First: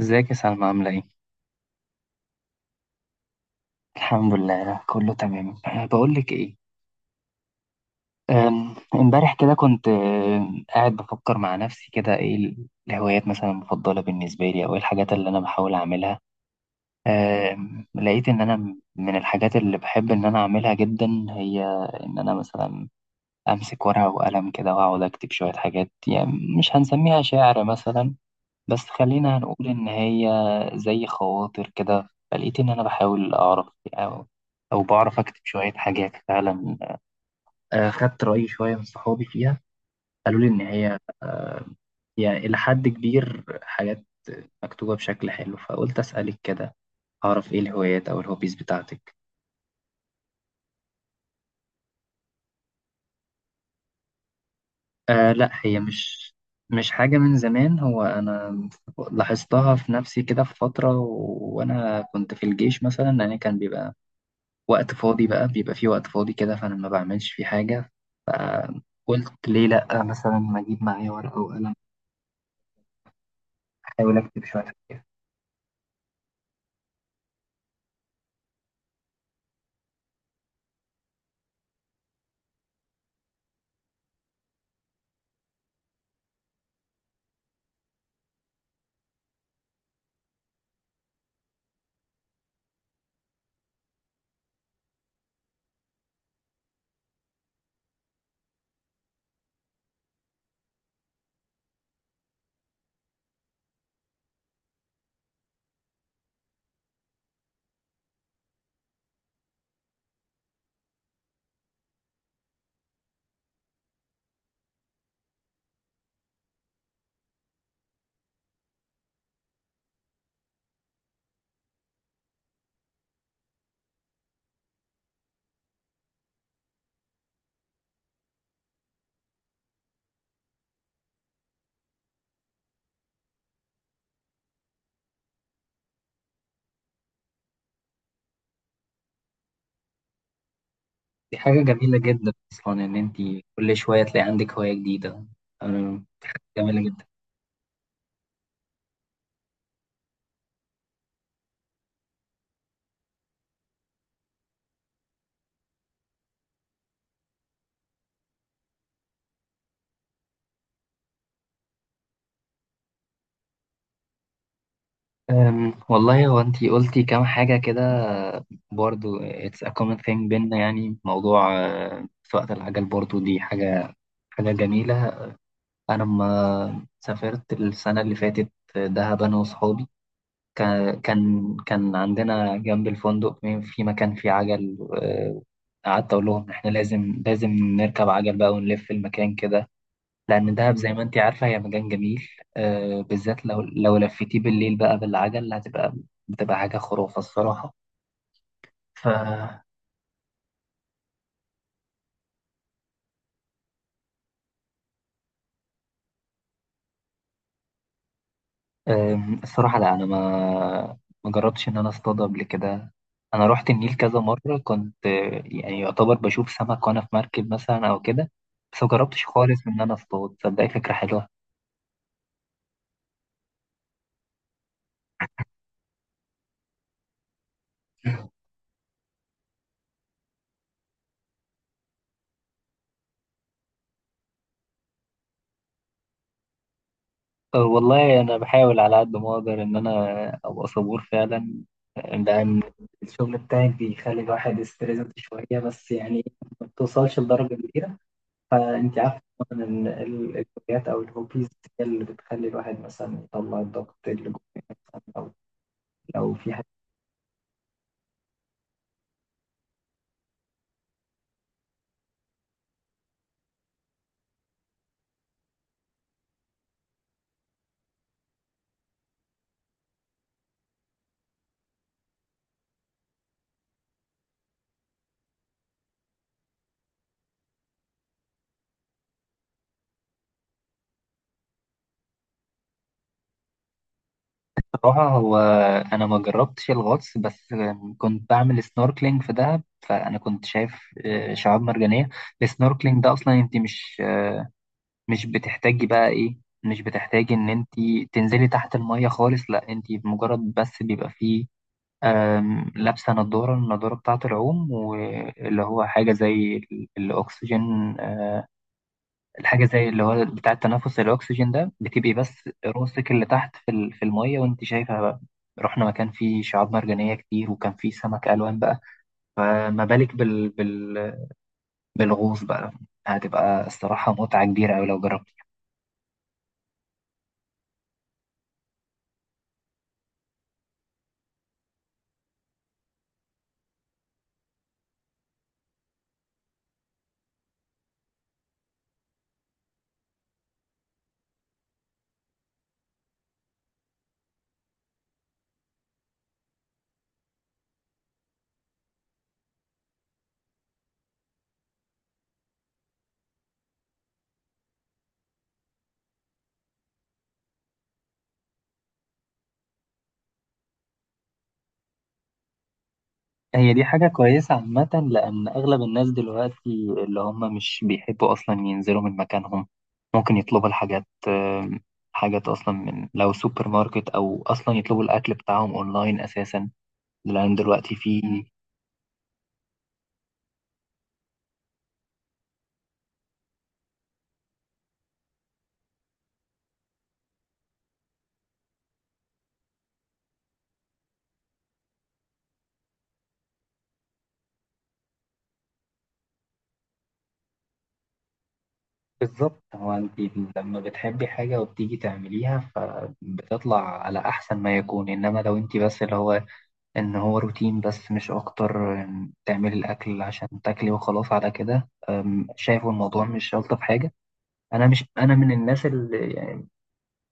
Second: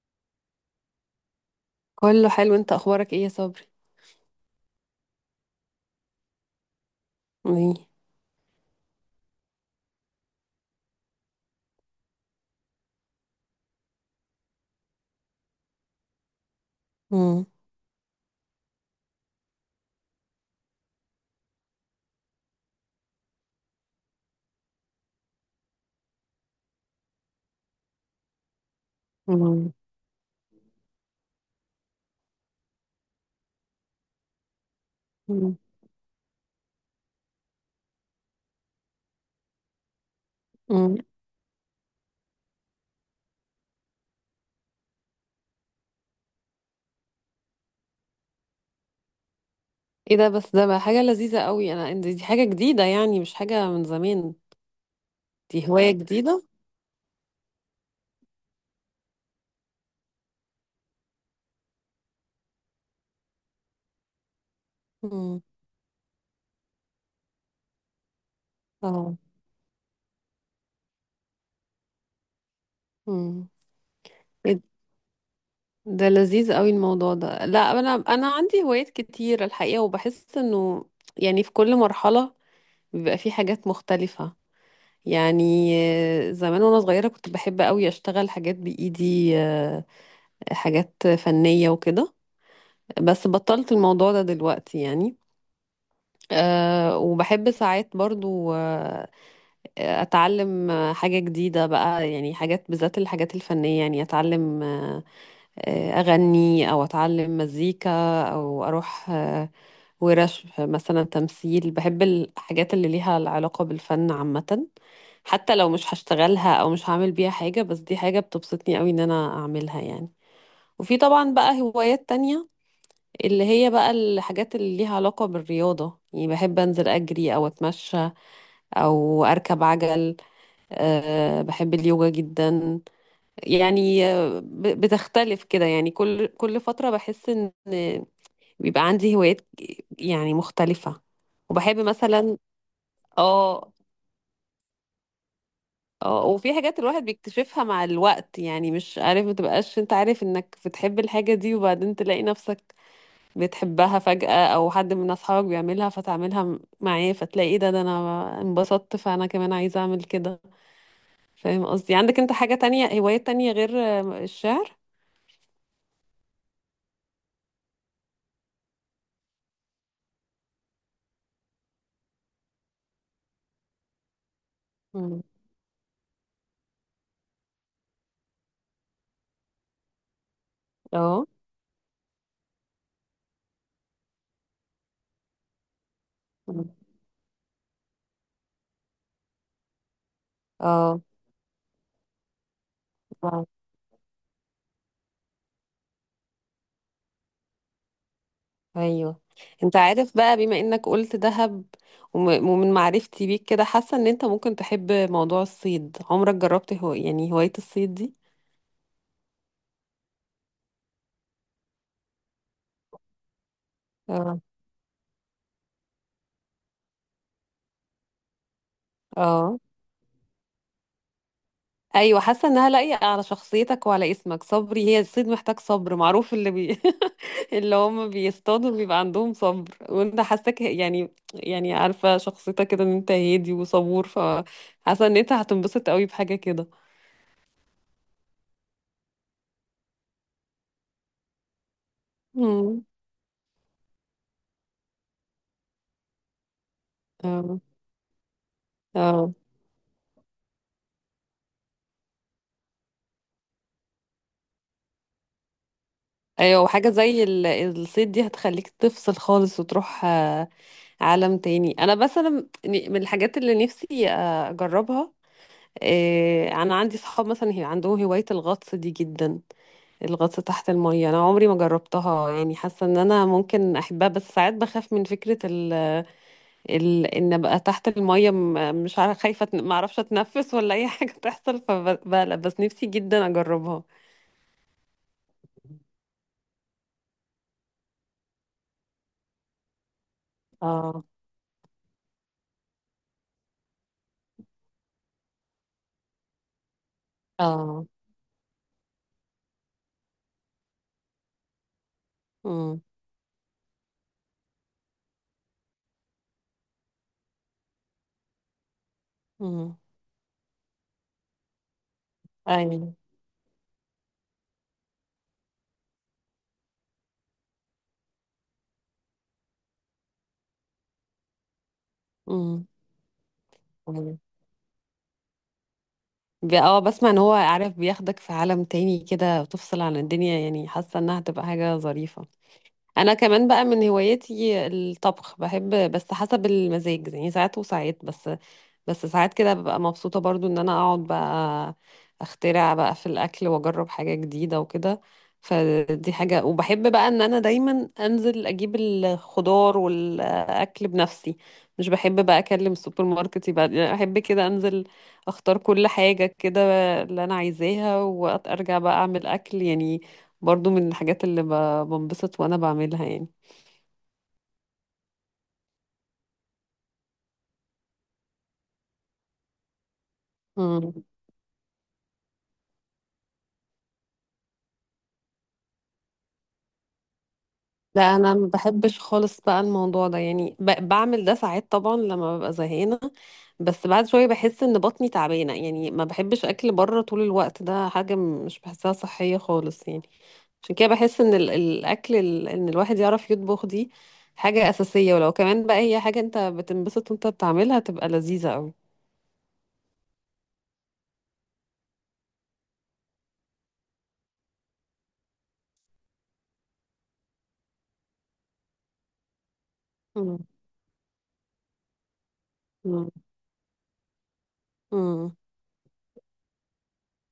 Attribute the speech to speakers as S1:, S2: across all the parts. S1: ازيك يا سلمى، عاملة ايه؟
S2: كله حلو، انت اخبارك ايه يا صبري؟
S1: الحمد لله، كله تمام. أه، بقولك ايه.
S2: ايه؟
S1: امبارح كده كنت قاعد بفكر مع نفسي كده، ايه الهوايات مثلا المفضلة بالنسبة لي، او ايه الحاجات اللي انا بحاول اعملها.
S2: مم.
S1: لقيت ان انا من الحاجات اللي بحب ان انا اعملها جدا هي ان انا مثلا امسك ورقة وقلم كده واقعد اكتب شوية حاجات، يعني مش هنسميها شعر مثلا، بس خلينا نقول
S2: مم.
S1: إن هي زي خواطر كده. فلقيت إن أنا بحاول أعرف أو بعرف أكتب
S2: مم.
S1: شوية حاجات فعلا. خدت رأي شوية من صحابي فيها، قالوا لي إن
S2: مم.
S1: هي يعني إلى حد كبير حاجات مكتوبة بشكل حلو، فقلت أسألك كده أعرف إيه الهوايات أو الهوبيز بتاعتك.
S2: ايه ده! بس ده بقى حاجة لذيذة قوي. انا دي حاجة جديدة، يعني مش حاجة من زمان.
S1: آه لا،
S2: دي
S1: هي
S2: هواية
S1: مش
S2: جديدة.
S1: مش حاجة من زمان. هو أنا لاحظتها في نفسي كده في فترة، وأنا كنت في الجيش مثلا. أنا كان بيبقى وقت فاضي،
S2: مم.
S1: بقى بيبقى فيه وقت فاضي كده، فأنا ما بعملش فيه حاجة.
S2: اه.
S1: فقلت ليه لأ، مثلا ما أجيب معايا ورقة وقلم
S2: مم.
S1: أحاول أكتب
S2: ايه.
S1: شوية حاجات.
S2: ده لذيذ قوي الموضوع ده. لا، انا عندي هوايات كتير الحقيقة، وبحس انه يعني في كل مرحلة بيبقى في حاجات مختلفة، يعني زمان وانا صغيرة كنت بحب قوي اشتغل حاجات بايدي، حاجات فنية وكده. بس بطلت الموضوع ده دلوقتي يعني. وبحب ساعات برضو، آه، أتعلم حاجة جديدة بقى، يعني حاجات، بالذات الحاجات الفنية، يعني أتعلم، أغني أو أتعلم مزيكا أو أروح ورش مثلا تمثيل. بحب الحاجات اللي ليها العلاقة بالفن عامة، حتى لو مش هشتغلها أو مش هعمل بيها حاجة، بس دي حاجة بتبسطني قوي إن أنا أعملها، يعني. وفي طبعا بقى هوايات تانية، اللي هي بقى الحاجات اللي ليها علاقة بالرياضة، يعني بحب أنزل أجري أو أتمشى أو أركب عجل. أه، بحب اليوجا جدا. يعني بتختلف كده، يعني كل فترة بحس إن بيبقى عندي هوايات يعني مختلفة.
S1: دي حاجة
S2: وبحب
S1: جميلة جدا
S2: مثلا.
S1: أصلا إن أنت
S2: اه.
S1: كل شوية تلاقي عندك هواية جديدة، أنا
S2: اه.
S1: حاجة
S2: وفي حاجات
S1: جميلة جدا.
S2: الواحد بيكتشفها مع الوقت، يعني مش عارف، متبقاش انت عارف انك بتحب الحاجة دي وبعدين تلاقي نفسك بتحبها فجأة، أو حد من أصحابك بيعملها فتعملها معاه، فتلاقي إيه ده، ده أنا انبسطت، فأنا كمان عايزة أعمل كده. فاهم قصدي؟ عندك أنت حاجة تانية، هوايات تانية غير الشعر؟
S1: والله، هو أنت قلتي كام حاجة كده برضو، it's a common thing بينا. يعني موضوع سواقة العجل برضو، دي حاجة جميلة.
S2: مم.
S1: أنا لما سافرت السنة اللي فاتت دهب، أنا وصحابي، كان
S2: اه.
S1: كان كان عندنا جنب الفندق في مكان فيه عجل. قعدت أقول لهم إحنا
S2: مم.
S1: لازم نركب عجل بقى ونلف المكان كده، لأن دهب زي
S2: اه.
S1: ما أنت عارفة هي مكان جميل. بالذات
S2: آه.
S1: لو لفيتيه بالليل بقى بالعجل، بتبقى حاجة خرافة الصراحة. ف
S2: ايوه. أنت عارف، بقى بما إنك قلت دهب ومن معرفتي بيك كده، حاسة إن أنت ممكن تحب موضوع الصيد. عمرك جربت، هو، يعني هواية الصيد دي؟
S1: الصراحة لا، أنا ما جربتش إن أنا أصطاد قبل كده. أنا رحت النيل كذا
S2: اه.
S1: مرة، كنت يعني يعتبر بشوف سمك وأنا في مركب مثلا أو كده، بس ما جربتش
S2: اه.
S1: خالص إن أنا أصطاد. صدقني، فكرة حلوة.
S2: ايوه، حاسه انها لايقه على شخصيتك وعلى اسمك صبري. هي الصيد محتاج صبر، معروف اللي بي... اللي هم بيصطادوا بيبقى عندهم صبر، وانت حاساك، يعني عارفه شخصيتك كده، ان انت هادي وصبور، فحاسه ان انت هتنبسط قوي بحاجه كده.
S1: والله، أنا بحاول على قد ما أقدر إن أنا أبقى صبور فعلا، لأن
S2: امم.
S1: الشغل بتاعك بيخلي الواحد يستريس شوية، بس يعني ما بتوصلش لدرجة
S2: اه.
S1: كبيرة. فأنت عارفة
S2: اه.
S1: طبعا إن الهوايات أو الهوبيز هي اللي بتخلي الواحد مثلا يطلع الضغط اللي جواه، مثلا لو في
S2: ايوه،
S1: حاجة.
S2: وحاجه زي الصيد دي هتخليك تفصل خالص وتروح عالم تاني. انا مثلا من الحاجات اللي نفسي اجربها، انا عندي صحاب مثلا هي عندهم هوايه الغطس دي جدا. الغطس تحت المية أنا عمري ما جربتها، يعني حاسة إن أنا ممكن أحبها، بس ساعات بخاف من فكرة إن أبقى تحت المية، مش عارفة، خايفة ما أعرفش أتنفس ولا أي حاجة تحصل فبقلق، بس نفسي جدا أجربها.
S1: بصراحة هو أنا ما جربتش الغطس، بس كنت بعمل سنوركلينج في دهب، فأنا كنت شايف
S2: اه.
S1: شعاب مرجانية. السنوركلينج ده أصلا أنت مش آه، مش بتحتاجي بقى إيه مش بتحتاجي إن أنت
S2: اه.
S1: تنزلي تحت المية خالص. لا أنت مجرد بس بيبقى فيه
S2: امم.
S1: لابسة نضارة، النضارة بتاعة العوم، واللي هو حاجة زي الأكسجين، آه، الحاجة
S2: امم.
S1: زي اللي هو بتاع التنفس الأكسجين ده. بتبقي بس
S2: أيوه.
S1: راسك اللي تحت في في المية، وأنت شايفة بقى. رحنا مكان فيه شعاب مرجانية كتير، وكان فيه سمك ألوان بقى. فما بالك بالغوص
S2: امم.
S1: بقى؟ هتبقى الصراحة
S2: أيوه.
S1: متعة كبيرة أوي لو جربت.
S2: اه، بسمع إن هو، عارف، بياخدك في عالم تاني كده وتفصل عن الدنيا، يعني حاسة إنها هتبقى حاجة ظريفة. انا كمان بقى من هواياتي الطبخ، بحب بس حسب المزاج يعني، ساعات وساعات. بس ساعات كده ببقى مبسوطة برضو ان انا اقعد بقى اخترع بقى في الاكل واجرب حاجة جديدة وكده. فدي حاجة. وبحب بقى ان انا دايما انزل اجيب الخضار والاكل بنفسي. مش بحب بقى اكلم السوبر ماركت يبقى، يعني احب كده انزل اختار كل حاجة كده اللي انا عايزاها وارجع بقى اعمل اكل، يعني. برضو من الحاجات اللي بنبسط وانا بعملها.
S1: هي دي حاجة كويسة عامة، لأن أغلب الناس دلوقتي اللي هم مش بيحبوا أصلا ينزلوا من مكانهم، ممكن يطلبوا
S2: يعني
S1: الحاجات حاجات أصلا من لو سوبر ماركت، أو أصلا يطلبوا الأكل بتاعهم أونلاين أساسا، لأن دلوقتي
S2: لا،
S1: في.
S2: انا ما بحبش خالص بقى الموضوع ده، يعني بعمل ده ساعات طبعا لما ببقى زهقانه. بس بعد شويه بحس ان بطني تعبانه، يعني ما بحبش اكل بره طول الوقت، ده حاجه مش بحسها صحيه خالص، يعني. عشان كده بحس ان الاكل، ان الواحد يعرف يطبخ دي حاجه اساسيه. ولو كمان بقى هي حاجه انت بتنبسط وانت بتعملها تبقى لذيذه قوي.
S1: بالظبط، هو أنت لما بتحبي حاجة وبتيجي تعمليها فبتطلع على أحسن ما يكون، إنما لو أنت بس اللي هو إن هو روتين بس مش أكتر، تعملي الأكل
S2: امم.
S1: عشان تاكلي وخلاص على كده، شايفه الموضوع مش ألطف حاجة. انا مش انا
S2: امم.
S1: من الناس اللي يعني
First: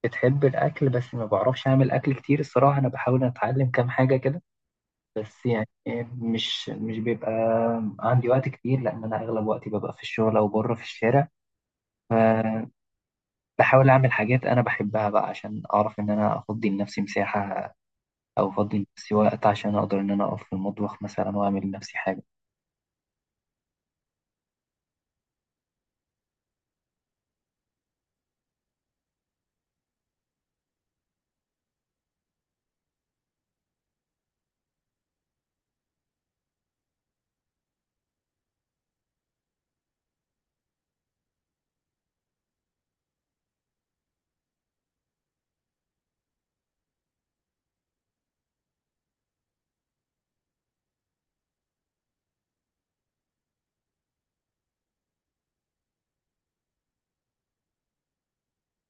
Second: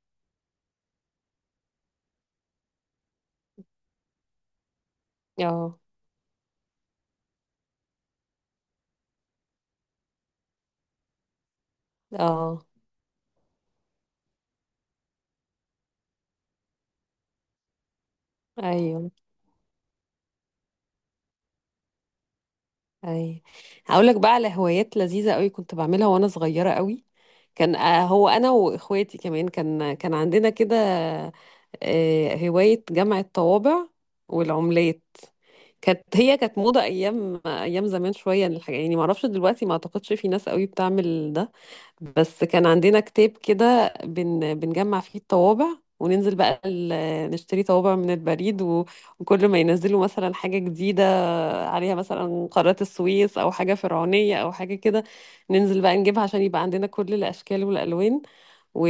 S1: بتحب الاكل، بس ما بعرفش اعمل اكل كتير الصراحه. انا بحاول اتعلم كام حاجه كده، بس يعني
S2: اه.
S1: مش بيبقى عندي وقت كتير، لان انا اغلب وقتي ببقى في الشغل او بره في الشارع.
S2: اه.
S1: فبحاول اعمل حاجات انا بحبها بقى، عشان اعرف ان انا افضي لنفسي مساحه، او افضي
S2: ايوه.
S1: لنفسي وقت عشان اقدر ان انا اقف في المطبخ مثلا واعمل لنفسي حاجه.
S2: اي. هقول لك بقى على هوايات لذيذه قوي كنت بعملها وانا صغيره قوي. كان آه، هو انا واخواتي كمان كان عندنا كده، هوايه جمع الطوابع والعملات. كانت، هي كانت موضه ايام، ايام زمان شويه الحاجه، يعني ما اعرفش دلوقتي، ما اعتقدش في ناس قوي بتعمل ده. بس كان عندنا كتاب كده، بنجمع فيه الطوابع وننزل بقى نشتري طوابع من البريد، وكل ما ينزلوا مثلا حاجة جديدة، عليها مثلا قارات السويس أو حاجة فرعونية أو حاجة كده، ننزل بقى نجيبها عشان يبقى عندنا كل الأشكال والألوان، و...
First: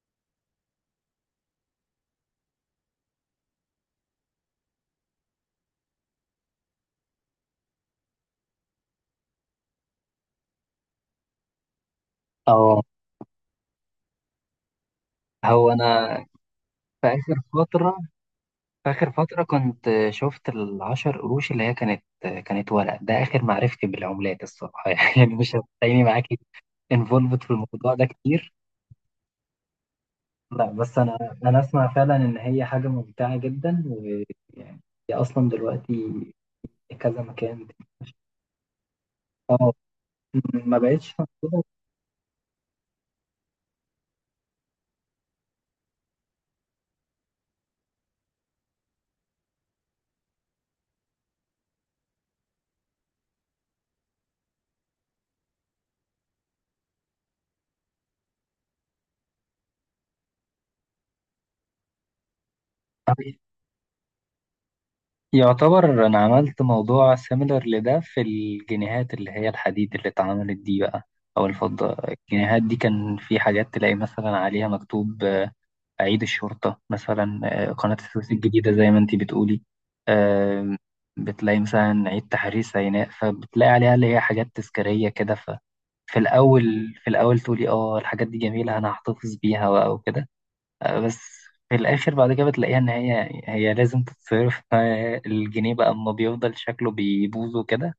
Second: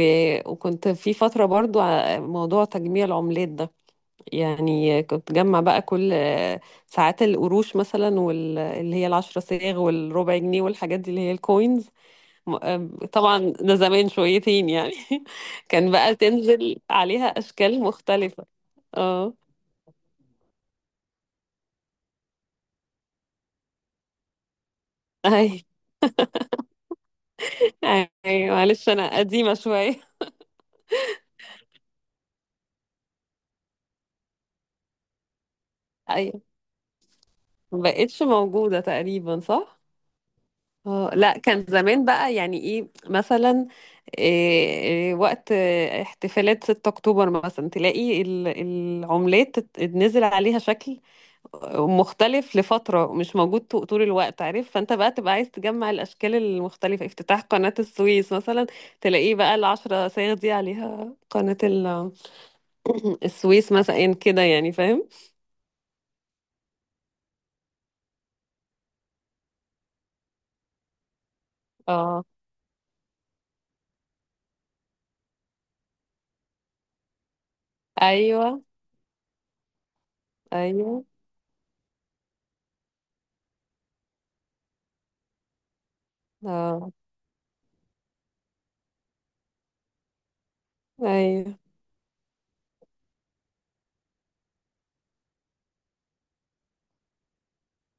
S2: وكنت في فترة برضو موضوع تجميع العملات ده. يعني كنت جمع بقى كل ساعات القروش مثلا، واللي هي العشرة صاغ والربع جنيه والحاجات دي اللي هي الكوينز. م-
S1: اه،
S2: آم، طبعا ده زمان شويتين، يعني.
S1: هو
S2: كان بقى
S1: انا
S2: تنزل
S1: في
S2: عليها
S1: اخر
S2: أشكال
S1: فتره
S2: مختلفة.
S1: آخر
S2: اه.
S1: فترة كنت شفت العشر قروش اللي هي كانت ورق، ده آخر معرفتي بالعملات الصراحة. يعني مش
S2: أي،
S1: هتلاقيني معاكي انفولفد في الموضوع ده
S2: أي،
S1: كتير.
S2: معلش أنا قديمة شوية.
S1: لا بس أنا أسمع فعلا إن هي حاجة ممتعة جدا، ويعني هي أصلا دلوقتي
S2: أيوة،
S1: كذا مكان.
S2: مبقتش موجودة تقريبا،
S1: اه،
S2: صح؟
S1: ما
S2: اه
S1: بقتش
S2: لا،
S1: موجودة.
S2: كان زمان بقى يعني ايه مثلا. إيه إيه وقت احتفالات 6 اكتوبر مثلا تلاقي العملات نزل عليها شكل مختلف لفترة، مش موجود طول الوقت، عارف، فانت بقى تبقى عايز تجمع الاشكال المختلفة. افتتاح قناة السويس مثلا تلاقيه بقى العشرة صايغ دي عليها قناة السويس مثلا كده، يعني فاهم.
S1: يعتبر أنا عملت موضوع سيميلر لده في الجنيهات، اللي هي الحديد اللي اتعملت دي بقى، أو الفضة.
S2: اه.
S1: الجنيهات دي كان في حاجات تلاقي مثلا عليها مكتوب أعيد الشرطة مثلا، قناة السويس
S2: ايوه.
S1: الجديدة زي ما أنتي بتقولي، آم،
S2: ايوه.
S1: بتلاقي مثلا عيد تحرير سيناء، فبتلاقي عليها اللي هي حاجات تذكارية كده. ففي
S2: اه.
S1: الأول في الأول تقولي اه الحاجات دي جميلة أنا هحتفظ بيها وكده، بس
S2: ايوه.
S1: في الآخر بعد كده بتلاقيها إن هي لازم تتصرف، الجنيه بقى أما بيفضل شكله بيبوظ وكده.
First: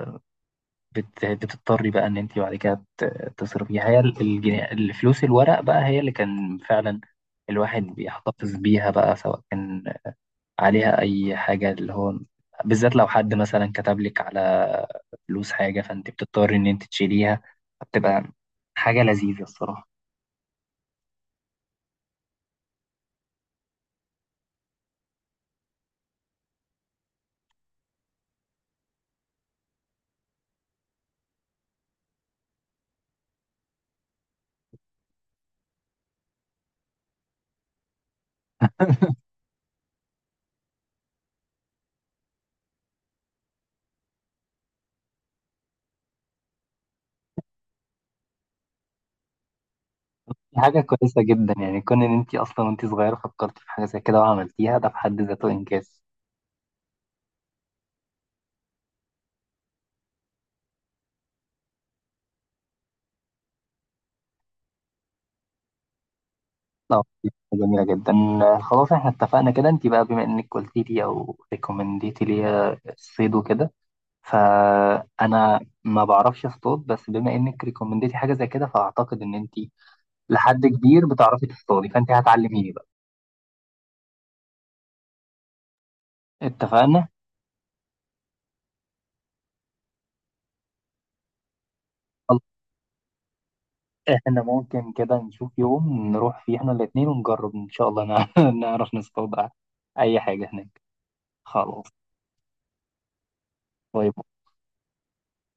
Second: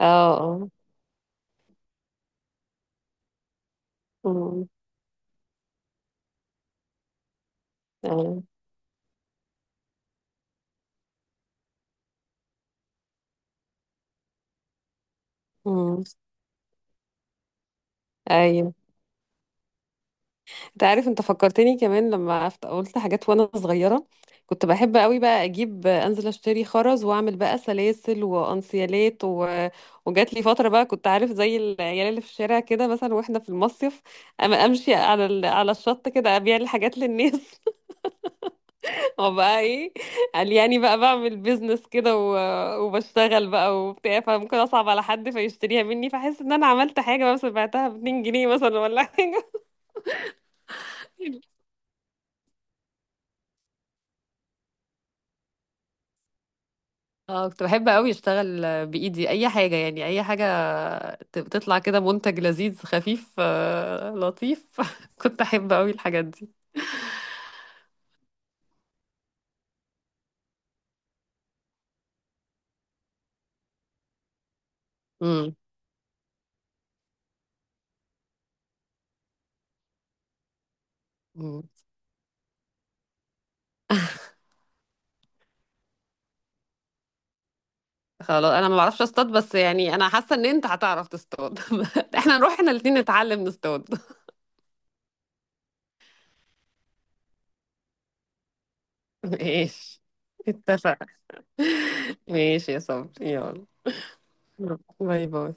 S2: اه. اه.
S1: بتضطري بقى ان انت بعد كده تصرفيها، هي الجنيه،
S2: أمم.
S1: الفلوس الورق بقى هي اللي كان فعلا الواحد
S2: آه.
S1: بيحتفظ بيها بقى، سواء كان عليها اي حاجه اللي هو، بالذات لو حد مثلا كتب لك على فلوس حاجه
S2: أمم.
S1: فانت بتضطري ان انت تشيليها. بتبقى
S2: ايوه،
S1: حاجه لذيذه الصراحه.
S2: انت عارف، انت فكرتني كمان لما قلت حاجات وانا صغيره. كنت بحب قوي بقى اجيب، انزل اشتري خرز واعمل بقى سلاسل وانسيالات، وجات لي فتره بقى، كنت، عارف، زي العيال اللي في الشارع كده مثلا واحنا في المصيف اما امشي على على الشط كده ابيع الحاجات للناس. وبقى ايه، قال يعني بقى بعمل بيزنس كده، وبشتغل بقى وبتاع، فممكن اصعب على حد فيشتريها مني فاحس ان انا عملت حاجه، بس بعتها ب 2 جنيه مثلا ولا حاجه.
S1: حاجه كويسه جدا يعني، كون ان انت اصلا وانت صغيره فكرتي في حاجه زي كده وعملتيها، ده في حد ذاته انجاز.
S2: اه، كنت بحب قوي اشتغل بايدي اي حاجه، يعني اي حاجه تطلع كده منتج لذيذ خفيف، لطيف. كنت احب قوي الحاجات دي.
S1: اه، جميلة جدا. خلاص، احنا اتفقنا كده. انت بقى بما انك قلتي لي او ريكومنديتي لي الصيد وكده،
S2: امم.
S1: فانا ما بعرفش اصطاد، بس بما انك ريكومنديتي حاجة زي كده، فاعتقد ان انت لحد كبير بتعرفي
S2: أمم.
S1: تصطادي، فانت هتعلميني بقى. اتفقنا.
S2: خلاص، انا ما بعرفش اصطاد، بس يعني انا حاسه ان انت هتعرف تصطاد. احنا
S1: خلاص،
S2: نروح احنا الاثنين نتعلم نصطاد.
S1: احنا ممكن كده نشوف يوم نروح فيه احنا الاتنين ونجرب ان شاء الله نعرف نصطاد
S2: ماشي.
S1: اي حاجة هناك.
S2: اتفق.
S1: خلاص.
S2: ماشي يا صبري، يلا
S1: طيب.
S2: باي باي.